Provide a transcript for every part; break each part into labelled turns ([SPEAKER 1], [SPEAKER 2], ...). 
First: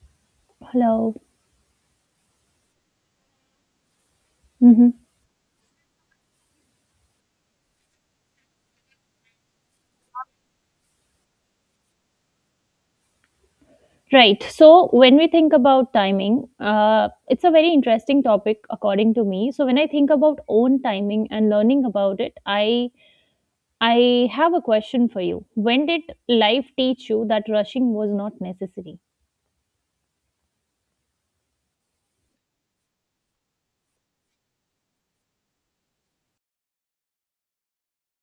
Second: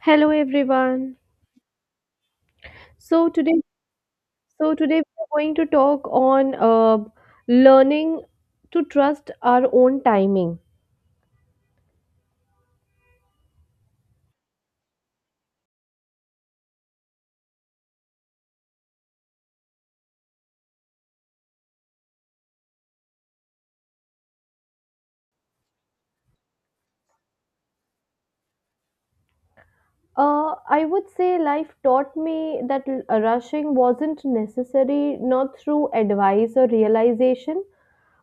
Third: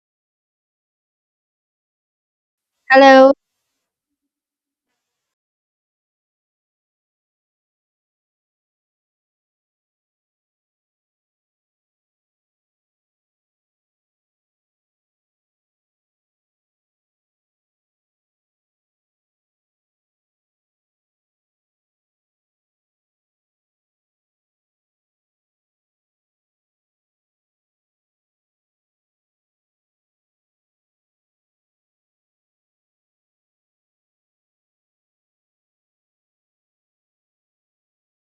[SPEAKER 1] Hello,
[SPEAKER 2] Hello.
[SPEAKER 1] everyone. So
[SPEAKER 3] Hello.
[SPEAKER 1] today, so
[SPEAKER 2] hmm
[SPEAKER 1] today we are going to talk on learning to trust our own timing.
[SPEAKER 2] Right. So when we think about timing, it's a very interesting topic according to me. So when I think about own timing and learning about it, I have a question for you. When did life teach you that rushing was not necessary?
[SPEAKER 1] I would say life taught me that rushing wasn't necessary, not through advice or realization,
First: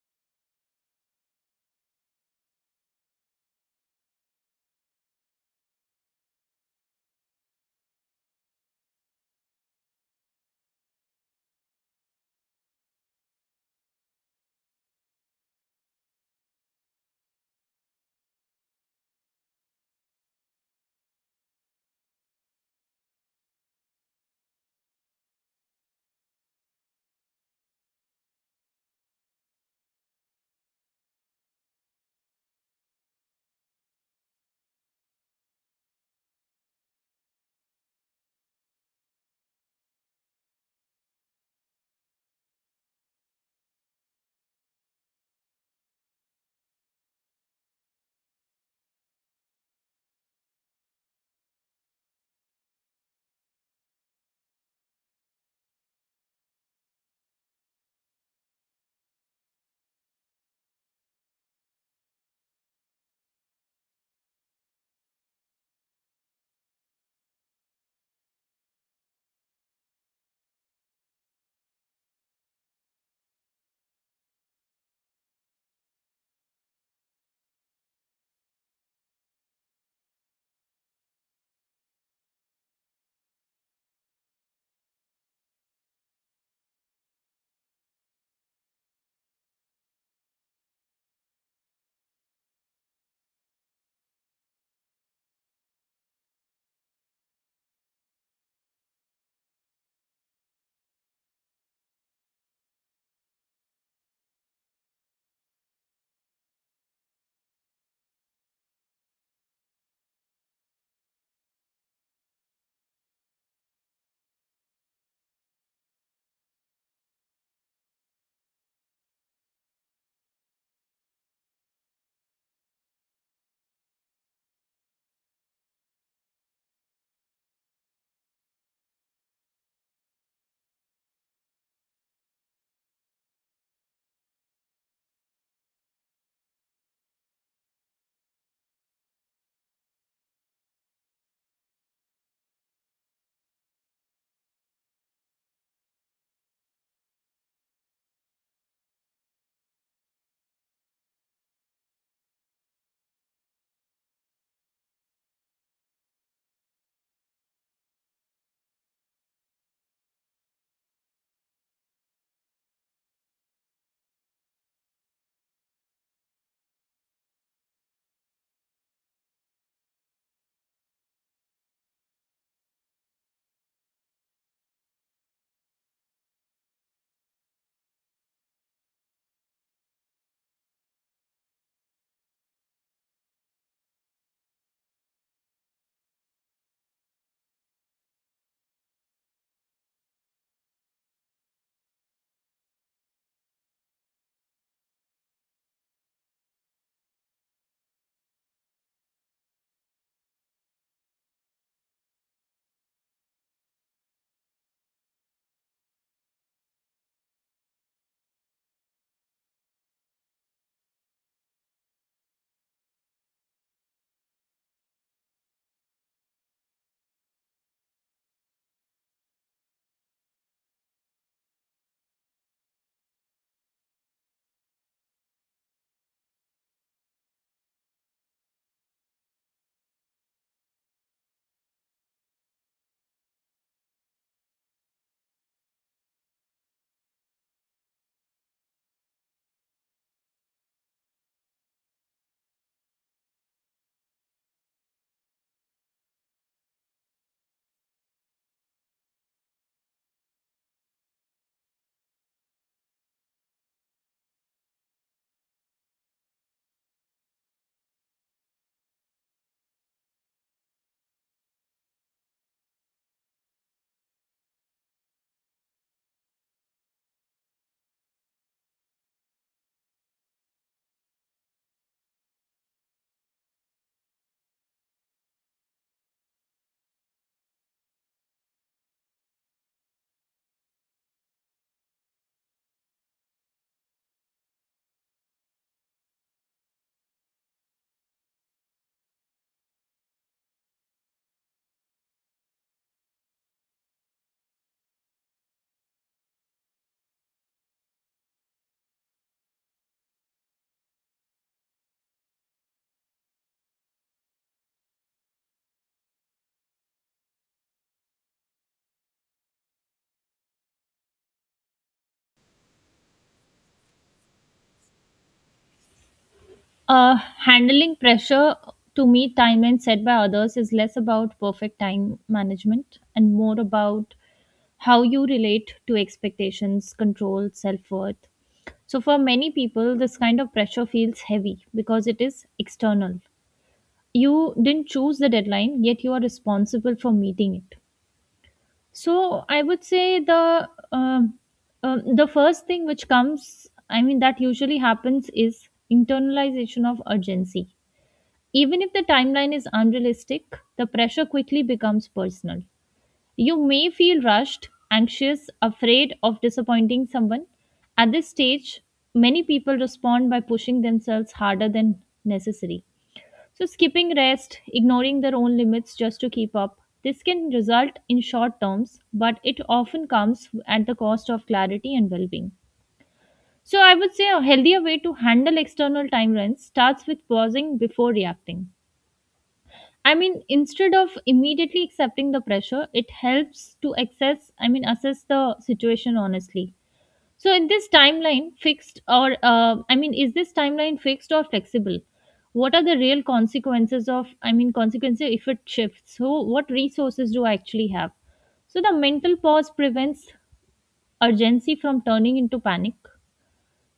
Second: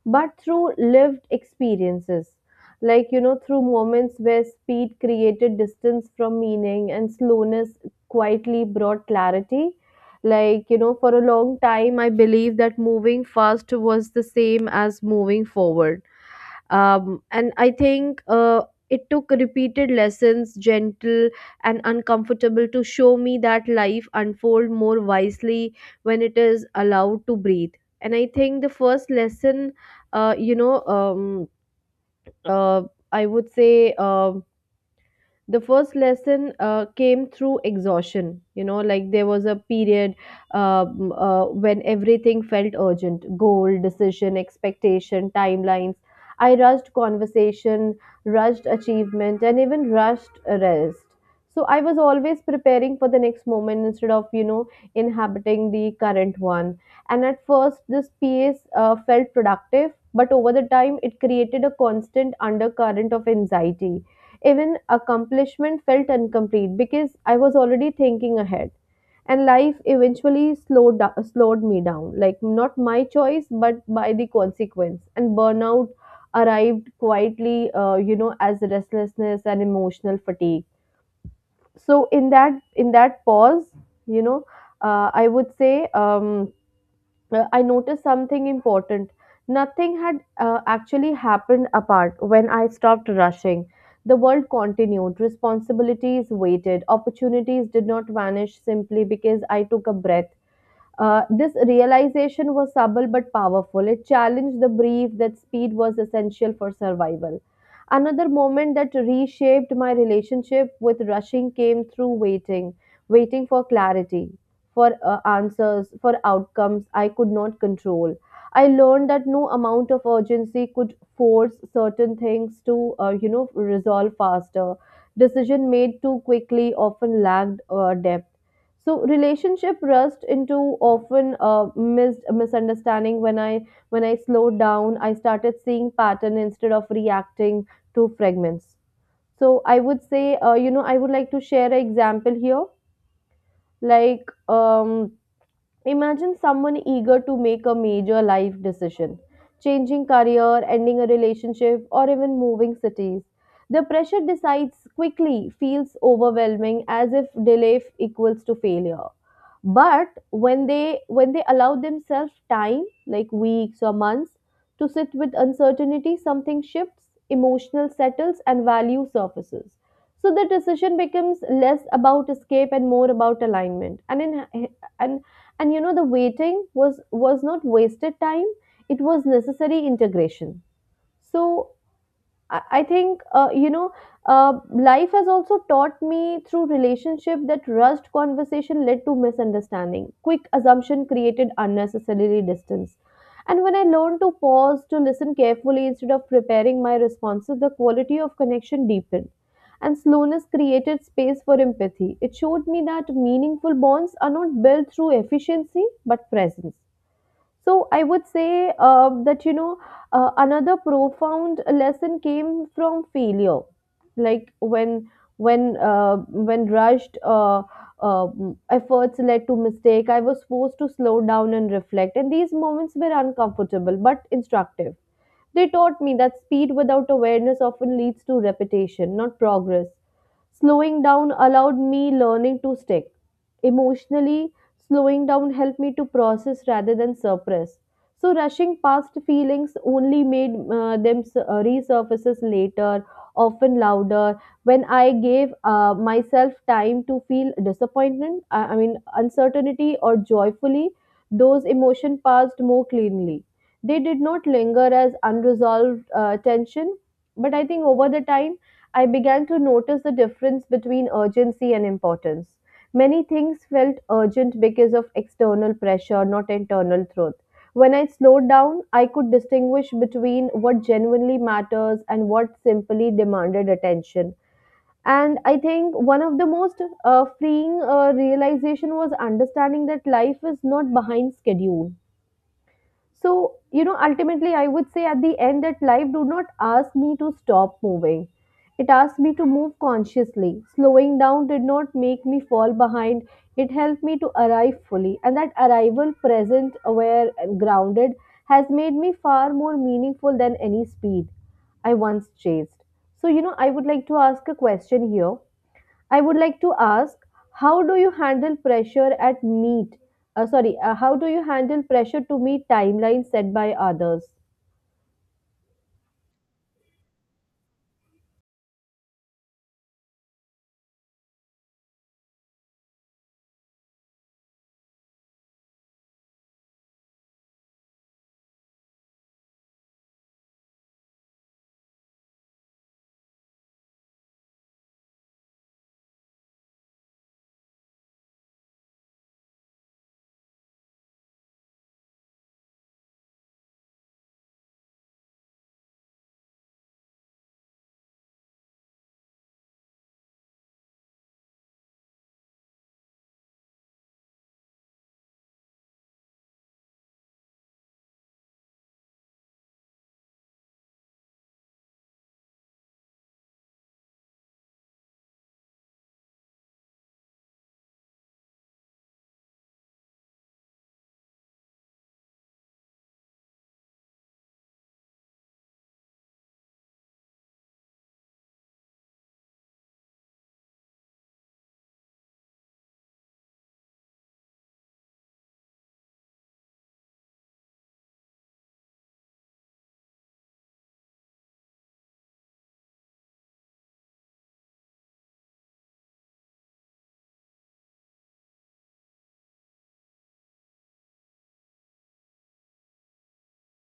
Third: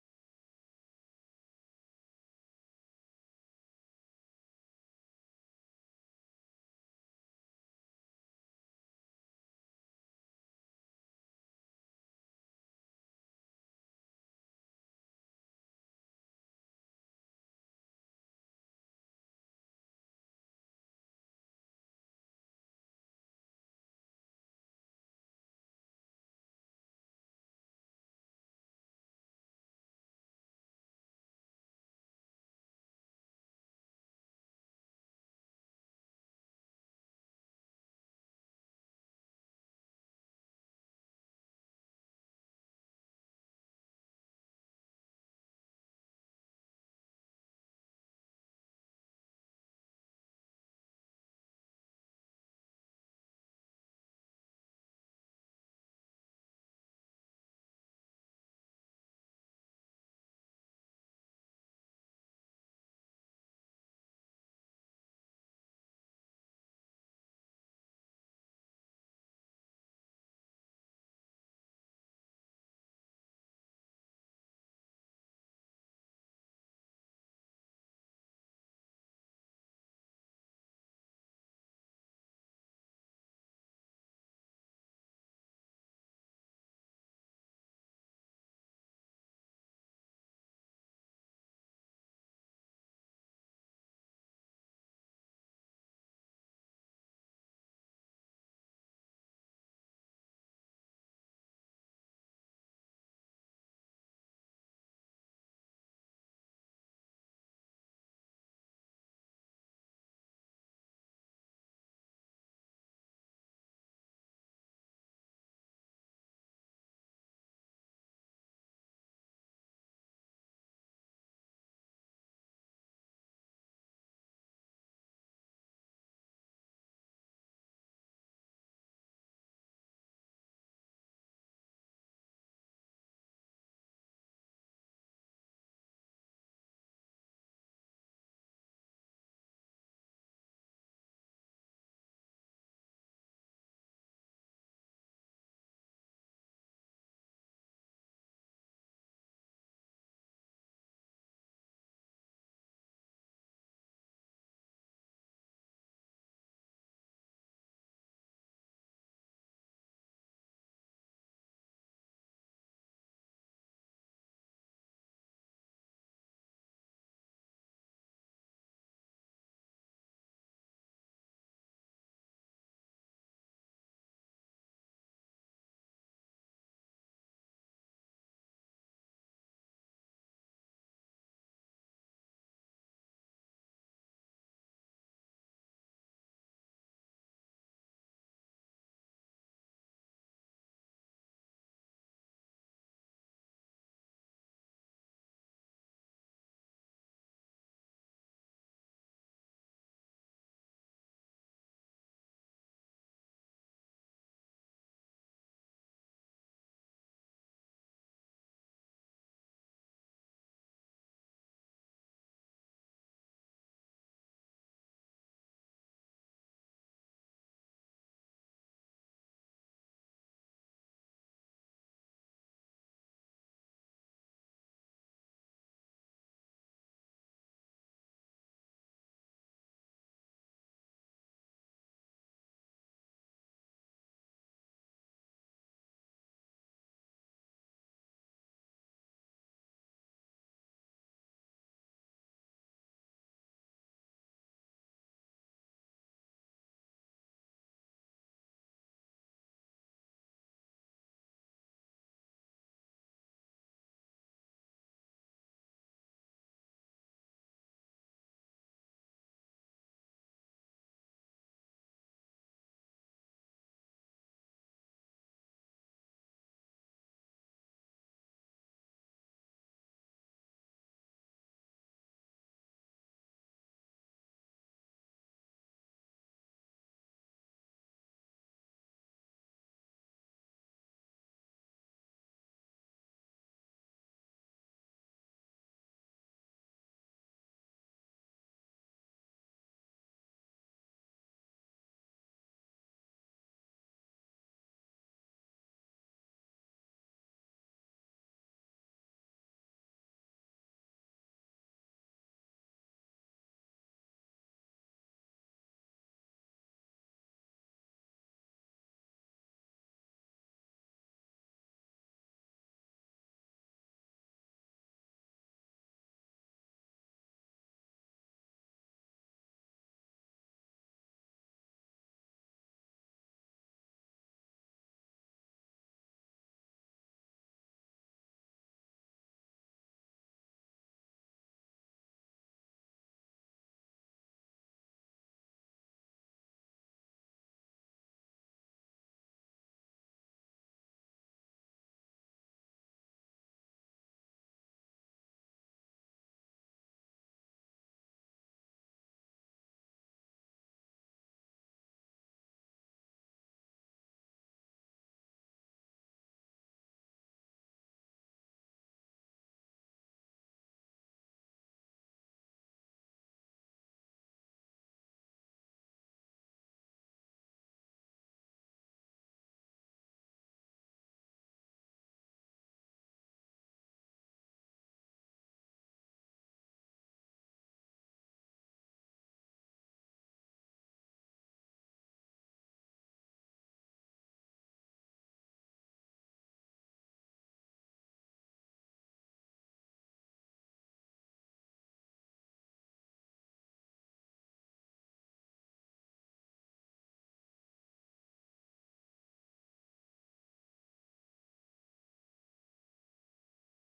[SPEAKER 1] but through lived experiences. Like, you know, through moments where speed created distance from meaning and slowness quietly brought clarity. Like, you know, for a long time, I believed that moving fast was the same as moving forward and I think it took repeated lessons, gentle and uncomfortable, to show me that life unfold more wisely when it is allowed to breathe. And I think the first lesson you know uh, I would say the first lesson came through exhaustion. You know, like, there was a period when everything felt urgent: goal, decision, expectation, timelines. I rushed conversation, rushed achievement, and even rushed rest. So I was always preparing for the next moment instead of, you know, inhabiting the current one. And at first this pace felt productive, but over the time it created a constant undercurrent of anxiety. Even accomplishment felt incomplete because I was already thinking ahead. And life eventually slowed, slowed me down. Like, not my choice, but by the consequence. And burnout arrived quietly, you know, as restlessness and emotional fatigue. So, in that pause, you know, uh, I would say, um, I noticed something important. Nothing had actually happened apart when I stopped rushing. The world continued, responsibilities waited, opportunities did not vanish simply because I took a breath. This realization was subtle but powerful. It challenged the belief that speed was essential for survival. Another moment that reshaped my relationship with rushing came through waiting, waiting for clarity, for answers, for outcomes I could not control. I learned that no amount of urgency could force certain things to, you know, resolve faster. Decision made too quickly often lacked depth, so relationship rust into often missed misunderstanding. When I slowed down, I started seeing pattern instead of reacting to fragments. So I would say, you know, I would like to share an example here, like, imagine someone eager to make a major life decision, changing career, ending a relationship, or even moving cities. The pressure decides quickly feels overwhelming, as if equals to failure. But when they allow themselves time, like weeks or months, to sit with uncertainty, something shifts, emotional settles, and value surfaces. So the decision becomes less about escape and more about alignment. And in and and you know, the waiting was not wasted time, it was necessary integration. So I think, you know, life has also taught me through relationship that rushed conversation led to misunderstanding. Quick assumption created unnecessarily distance. And when I learned to pause, to listen carefully instead of preparing my responses, the quality of connection deepened. And slowness created space for empathy. It showed me that meaningful bonds are not built through efficiency but presence. So I would say, that, you know, another profound lesson came from failure, like when rushed uh, efforts led to mistake. I was forced to slow down and reflect, and these moments were uncomfortable but instructive. They taught me that speed without awareness often leads to repetition, not progress. Slowing down allowed me learning to stick. Emotionally, slowing down helped me to process rather than suppress. So rushing past feelings only made them resurfaces later, often louder. When I gave myself time to feel disappointment, I mean, uncertainty or joyfully, those emotion passed more cleanly. They did not linger as unresolved tension. But I think over the time, I began to notice the difference between urgency and importance. Many things felt urgent because of external pressure, not internal truth. When I slowed down, I could distinguish between what genuinely matters and what simply demanded attention. And I think one of the most freeing realization was understanding that life is not behind schedule. So, you know, ultimately, I would say at the end that life do not ask me to stop moving. It asked me to move consciously. Slowing down did not make me fall behind. It helped me to arrive fully. And that arrival, present, aware, and grounded, has made me far more meaningful than any speed I once chased. So, you know, I would like to ask a question here, I would like to ask, how do you handle pressure at meet? Sorry, how do you handle pressure to meet timelines set by others?
[SPEAKER 2] Uh, handling pressure to meet timelines set by others is less about perfect time management and more about how you relate to expectations, control, self worth. So, for many people, this kind of pressure feels heavy because it is external. You didn't choose the deadline, yet you are responsible for meeting it. So, I would say the first thing which comes, I mean, that usually happens is internalization of urgency. Even if the timeline is unrealistic, the pressure quickly becomes personal. You may feel rushed, anxious, afraid of disappointing someone. At this stage, many people respond by pushing themselves harder than necessary. So, skipping rest, ignoring their own limits just to keep up, this can result in short terms, but it often comes at the cost of clarity and well being. So, I would say a healthier way to handle external timelines starts with pausing before reacting. I mean, instead of immediately accepting the pressure, it helps to access, I mean, assess the situation honestly. So, in this timeline, fixed I mean, is this timeline fixed or flexible? What are the real consequences of, I mean, consequences if it shifts? So, what resources do I actually have? So, the mental pause prevents urgency from turning into panic.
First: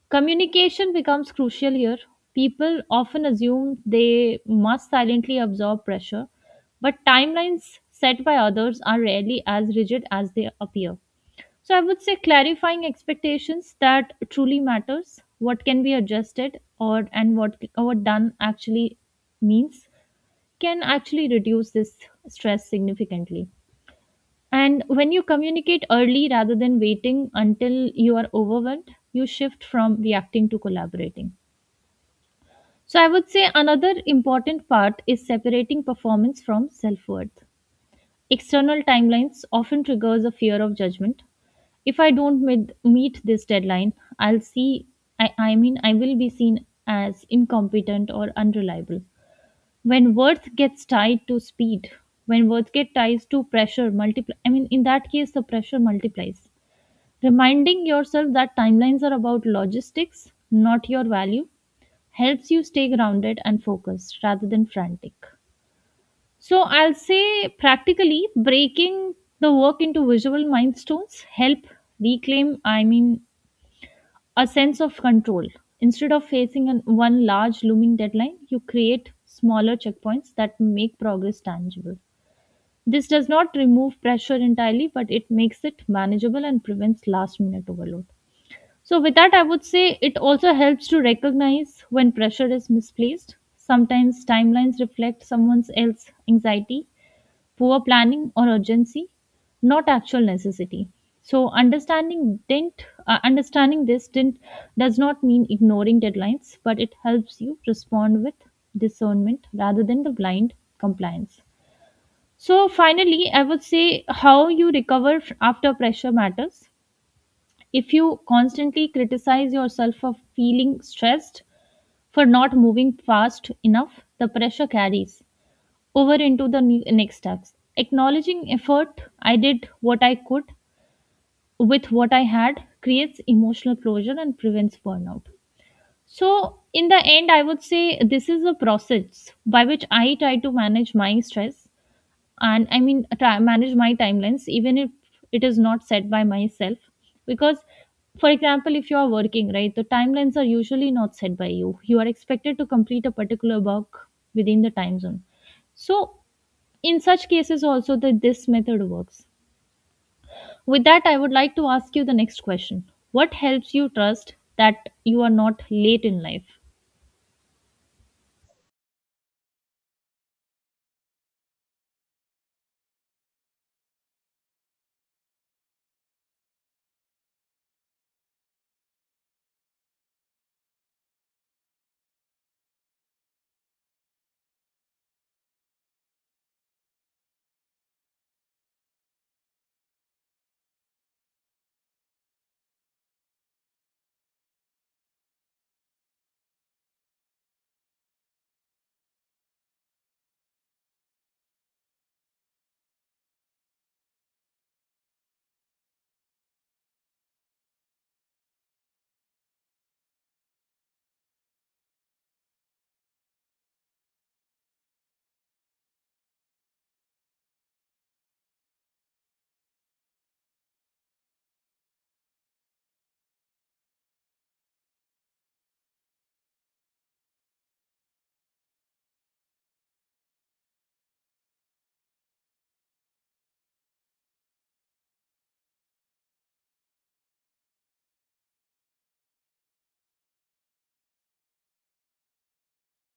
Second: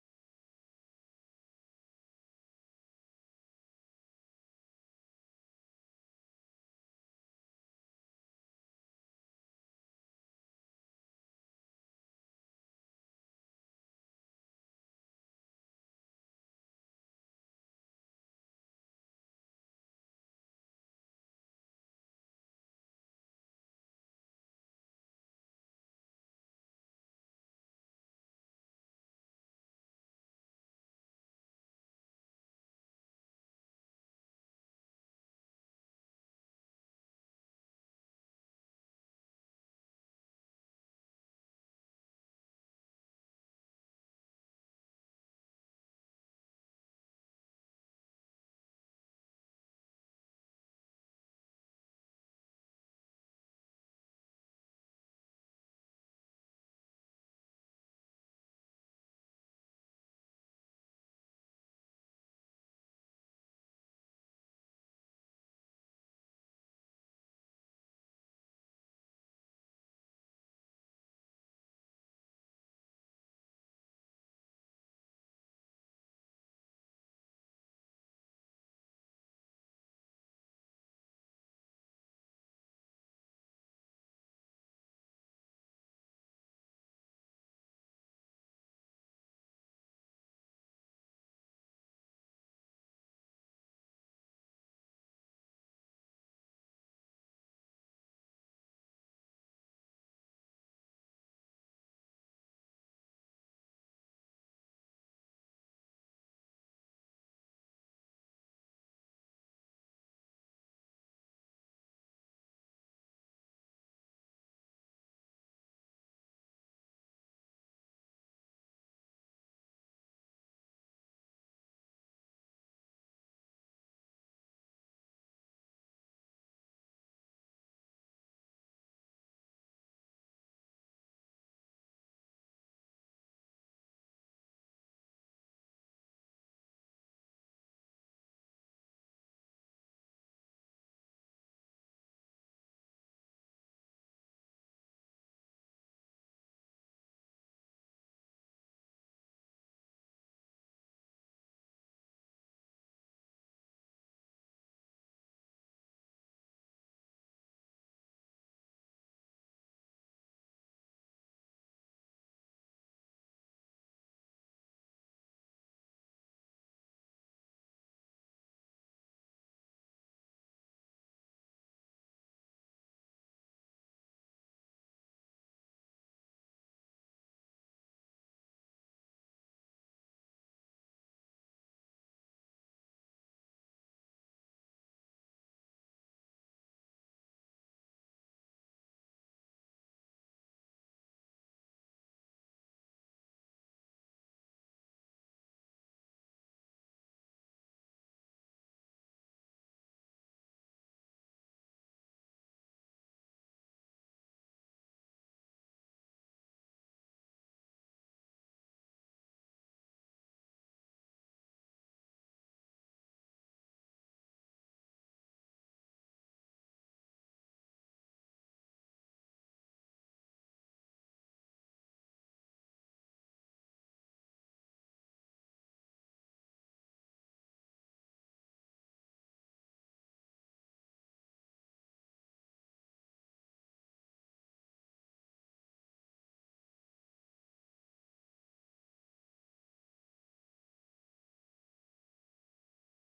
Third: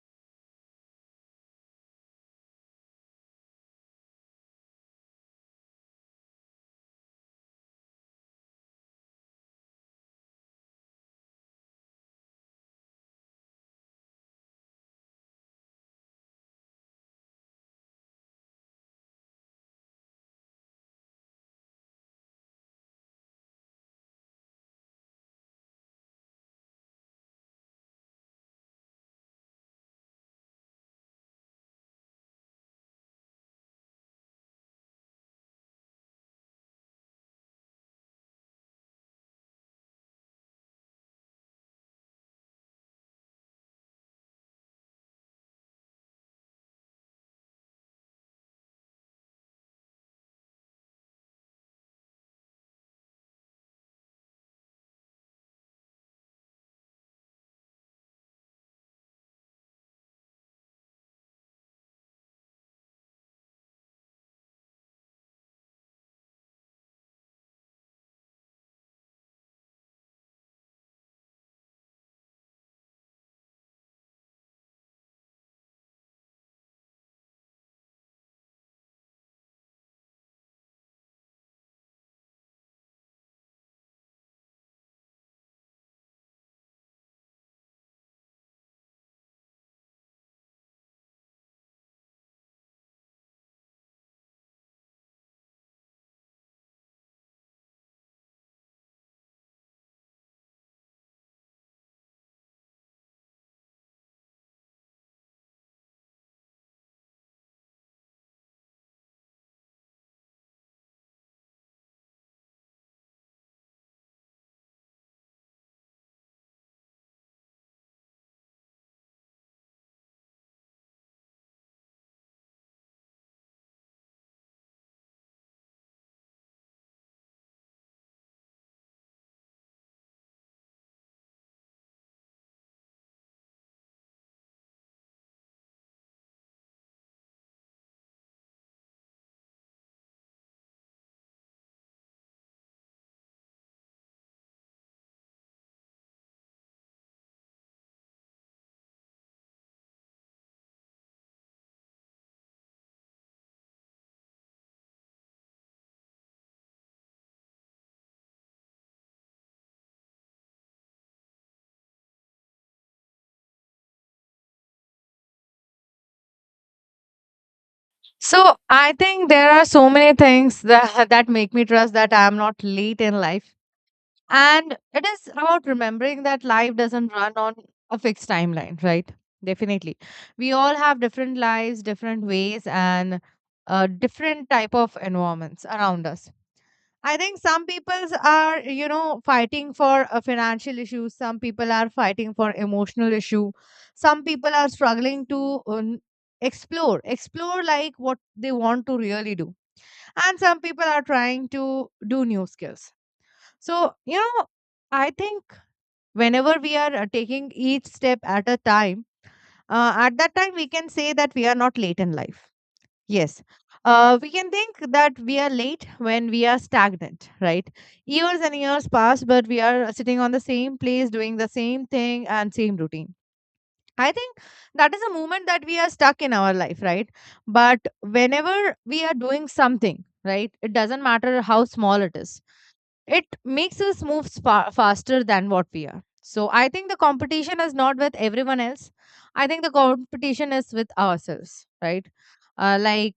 [SPEAKER 2] Communication becomes crucial here. People often assume they must silently absorb pressure, but timelines set by others are rarely as rigid as they appear. So I would say clarifying expectations that truly matters, what can be adjusted or and what done actually means can actually reduce this stress significantly. And when you communicate early rather than waiting until you are overwhelmed, you shift from reacting to collaborating. So I would say another important part is separating performance from self-worth. External timelines often triggers a fear of judgment. If I don't meet this deadline, I'll see I mean I will be seen as incompetent or unreliable. When worth gets tied to speed, when worth get ties to pressure multiply I mean in that case the pressure multiplies. Reminding yourself that timelines are about logistics, not your value helps you stay grounded and focused rather than frantic. So I'll say practically breaking the work into visual milestones help reclaim I mean a sense of control. Instead of facing one large looming deadline, you create smaller checkpoints that make progress tangible. This does not remove pressure entirely, but it makes it manageable and prevents last minute overload. So, with that, I would say it also helps to recognize when pressure is misplaced. Sometimes timelines reflect someone else's anxiety, poor planning, or urgency, not actual necessity. So, understanding this didn't does not mean ignoring deadlines, but it helps you respond with discernment rather than the blind compliance. So, finally, I would say how you recover after pressure matters if you constantly criticize yourself for feeling stressed, for not moving fast enough, the pressure carries over into the next steps. Acknowledging effort, I did what I could with what I had, creates emotional closure and prevents burnout. So, in the end, I would say this is a process by which I try to manage my stress and manage my timelines even if it is not set by myself because, for example, if you are working, right, the timelines are usually not set by you. You are expected to complete a particular work within the time zone. So in such cases also that this method works. With that, I would like to ask you the next question. What helps you trust that you are not late in life?
[SPEAKER 3] So I think there are so many things that, that make me trust that I am not late in life. And it is about remembering that life doesn't run on a fixed timeline, right? Definitely. We all have different lives, different ways, and different type of environments around us. I think some people are, you know, fighting for a financial issue. Some people are fighting for emotional issue. Some people are struggling to explore like what they want to really do. And some people are trying to do new skills. So, you know, I think whenever we are taking each step at a time, at that time we can say that we are not late in life. Yes. We can think that we are late when we are stagnant, right? Years and years pass, but we are sitting on the same place, doing the same thing and same routine. I think that is a moment that we are stuck in our life, right? But whenever we are doing something, right, it doesn't matter how small it is, it makes us move faster than what we are. So I think the competition is not with everyone else. I think the competition is with ourselves, right? Like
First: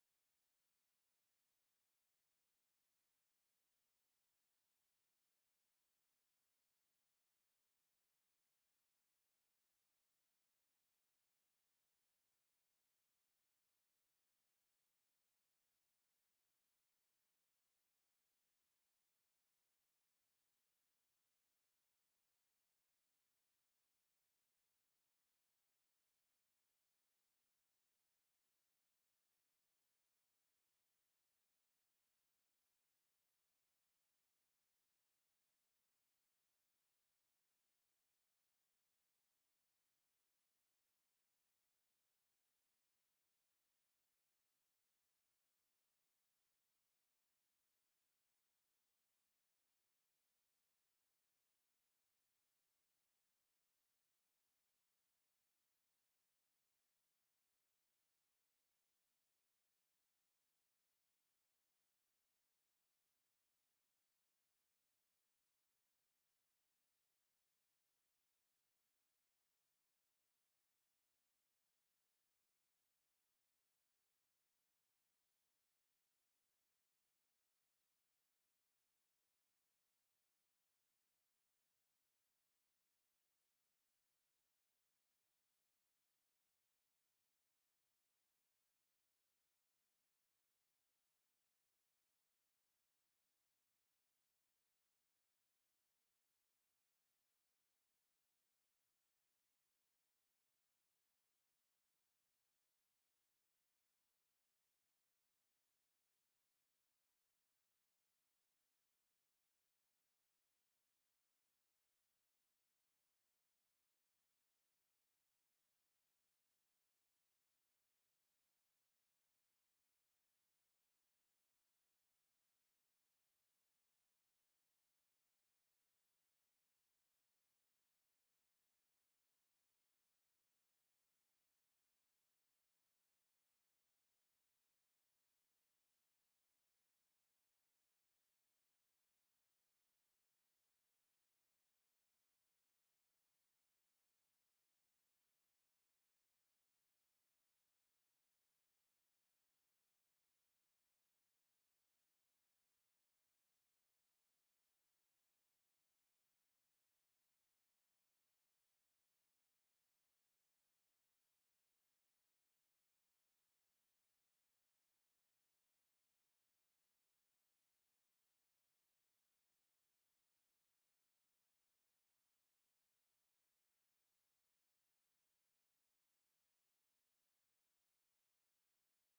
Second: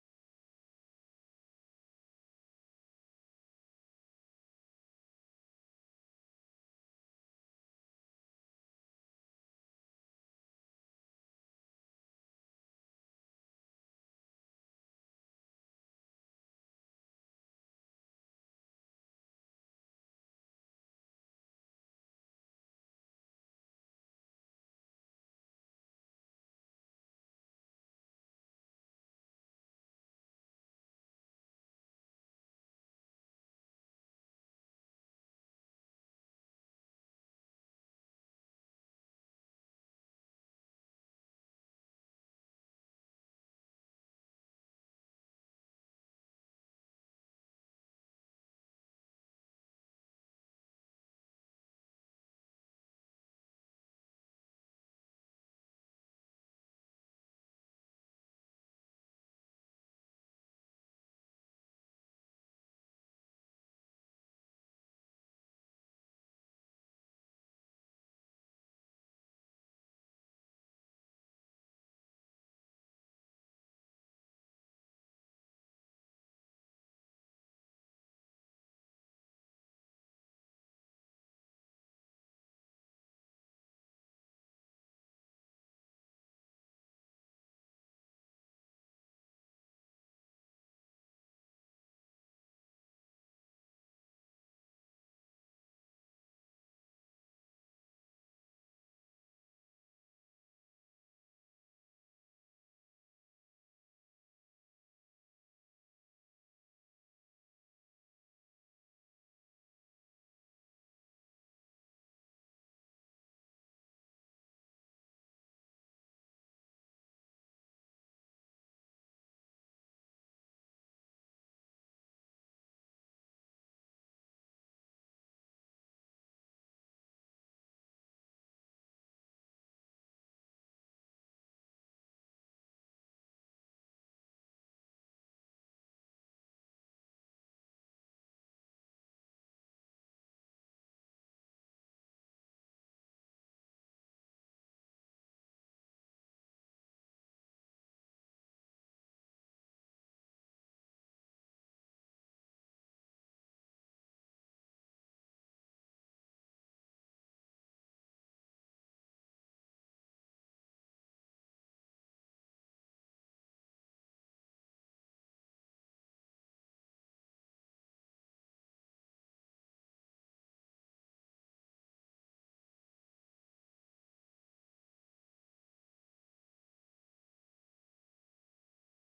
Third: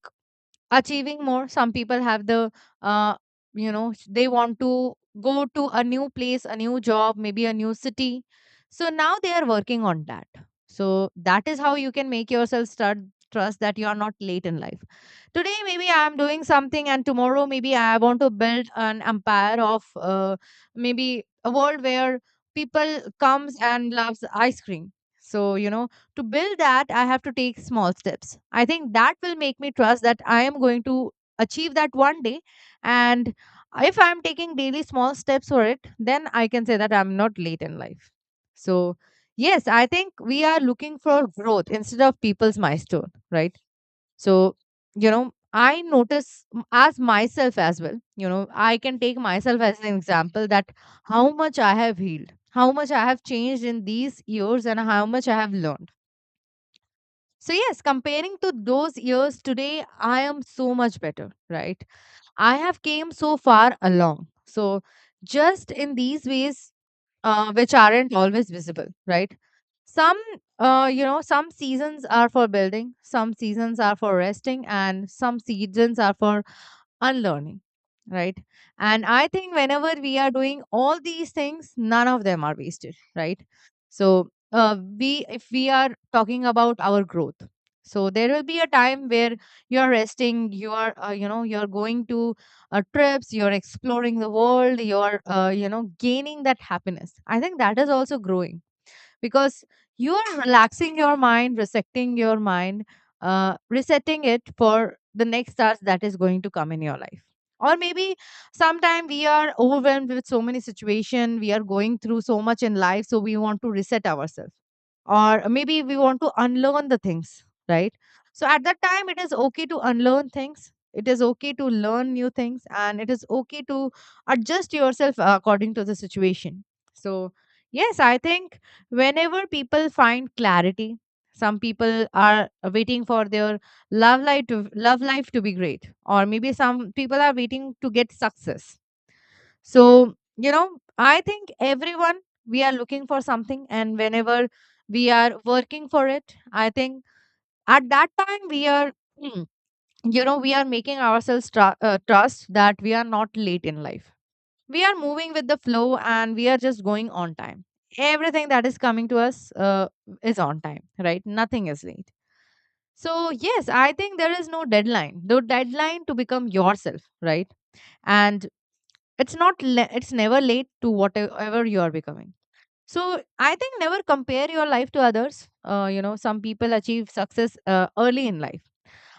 [SPEAKER 3] achieving more, some people have the uh, you know, they want to go to a new place, a new job, maybe a new city, so now they are working on that. So that is how you can make yourself start, trust that you are not late in life. Today maybe I am doing something, and tomorrow maybe I want to build an empire of maybe a world where people comes and loves ice cream. So, you know, to build that I have to take small steps. I think that will make me trust that I am going to achieve that one day. And if I'm taking daily small steps for it, then I can say that I'm not late in life. So yes, I think we are looking for growth instead of people's milestone, right? So, you know, I notice as myself as well. You know, I can take myself as an example, that how much I have healed, how much I have changed in these years, and how much I have learned. So, yes, comparing to those years today, I am so much better, right? I have came so far along. So, just in these ways, which aren't always visible, right? Some, you know, some seasons are for building, some seasons are for resting, and some seasons are for unlearning, right? And I think whenever we are doing all these things, none of them are wasted, right? So we, if we are talking about our growth, so there will be a time where you're resting, you are you know, you're going to trips, you're exploring the world, you're you know, gaining that happiness. I think that is also growing, because you are relaxing your mind, resetting your mind, resetting it for the next task that is going to come in your life. Or maybe sometime we are overwhelmed with so many situation, we are going through so much in life, so we want to reset ourselves, or maybe we want to unlearn the things, right? So at that time, it is okay to unlearn things, it is okay to learn new things, and it is okay to adjust yourself according to the situation. So yes, I think whenever people find clarity, some people are waiting for their love life to be great, or maybe some people are waiting to get success. So, you know, I think everyone, we are looking for something, and whenever we are working for it, I think at that time we are you know, we are making ourselves trust that we are not late in life. We are moving with the flow, and we are just going on time. Everything that is coming to us is on time, right? Nothing is late. So yes, I think there is no deadline, the deadline to become yourself, right? And it's not le- it's never late to whatever you are becoming. So I think never compare your life to others. Uh, you know, some people achieve success early in life.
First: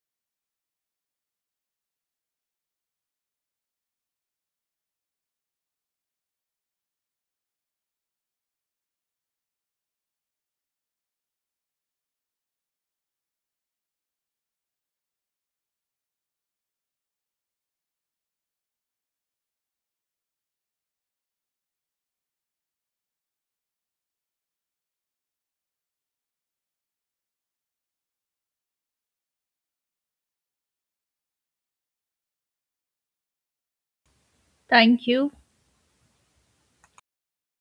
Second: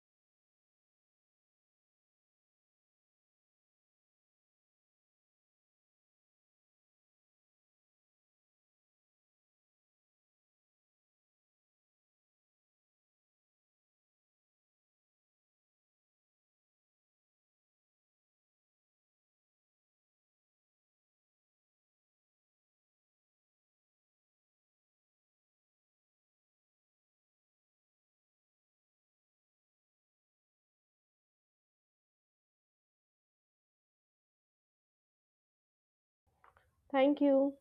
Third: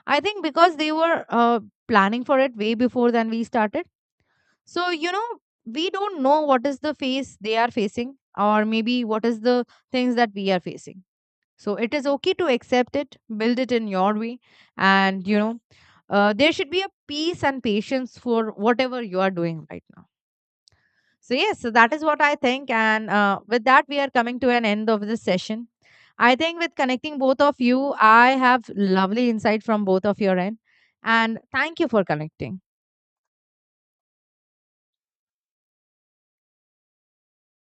[SPEAKER 3] I think because they were planning for it way before than we started. So, you know, we don't know what is the face they are facing, or maybe what is the things that we are facing. So, it is okay to accept it, build it in your way, and you know, there should be a peace and patience for whatever you are doing right now. So, yes, so that is what I think. And with that, we are coming to an end of this session. I think with connecting both of you, I have lovely insight from both of your end. And thank you for connecting.
[SPEAKER 2] Thank you.
[SPEAKER 1] Thank you.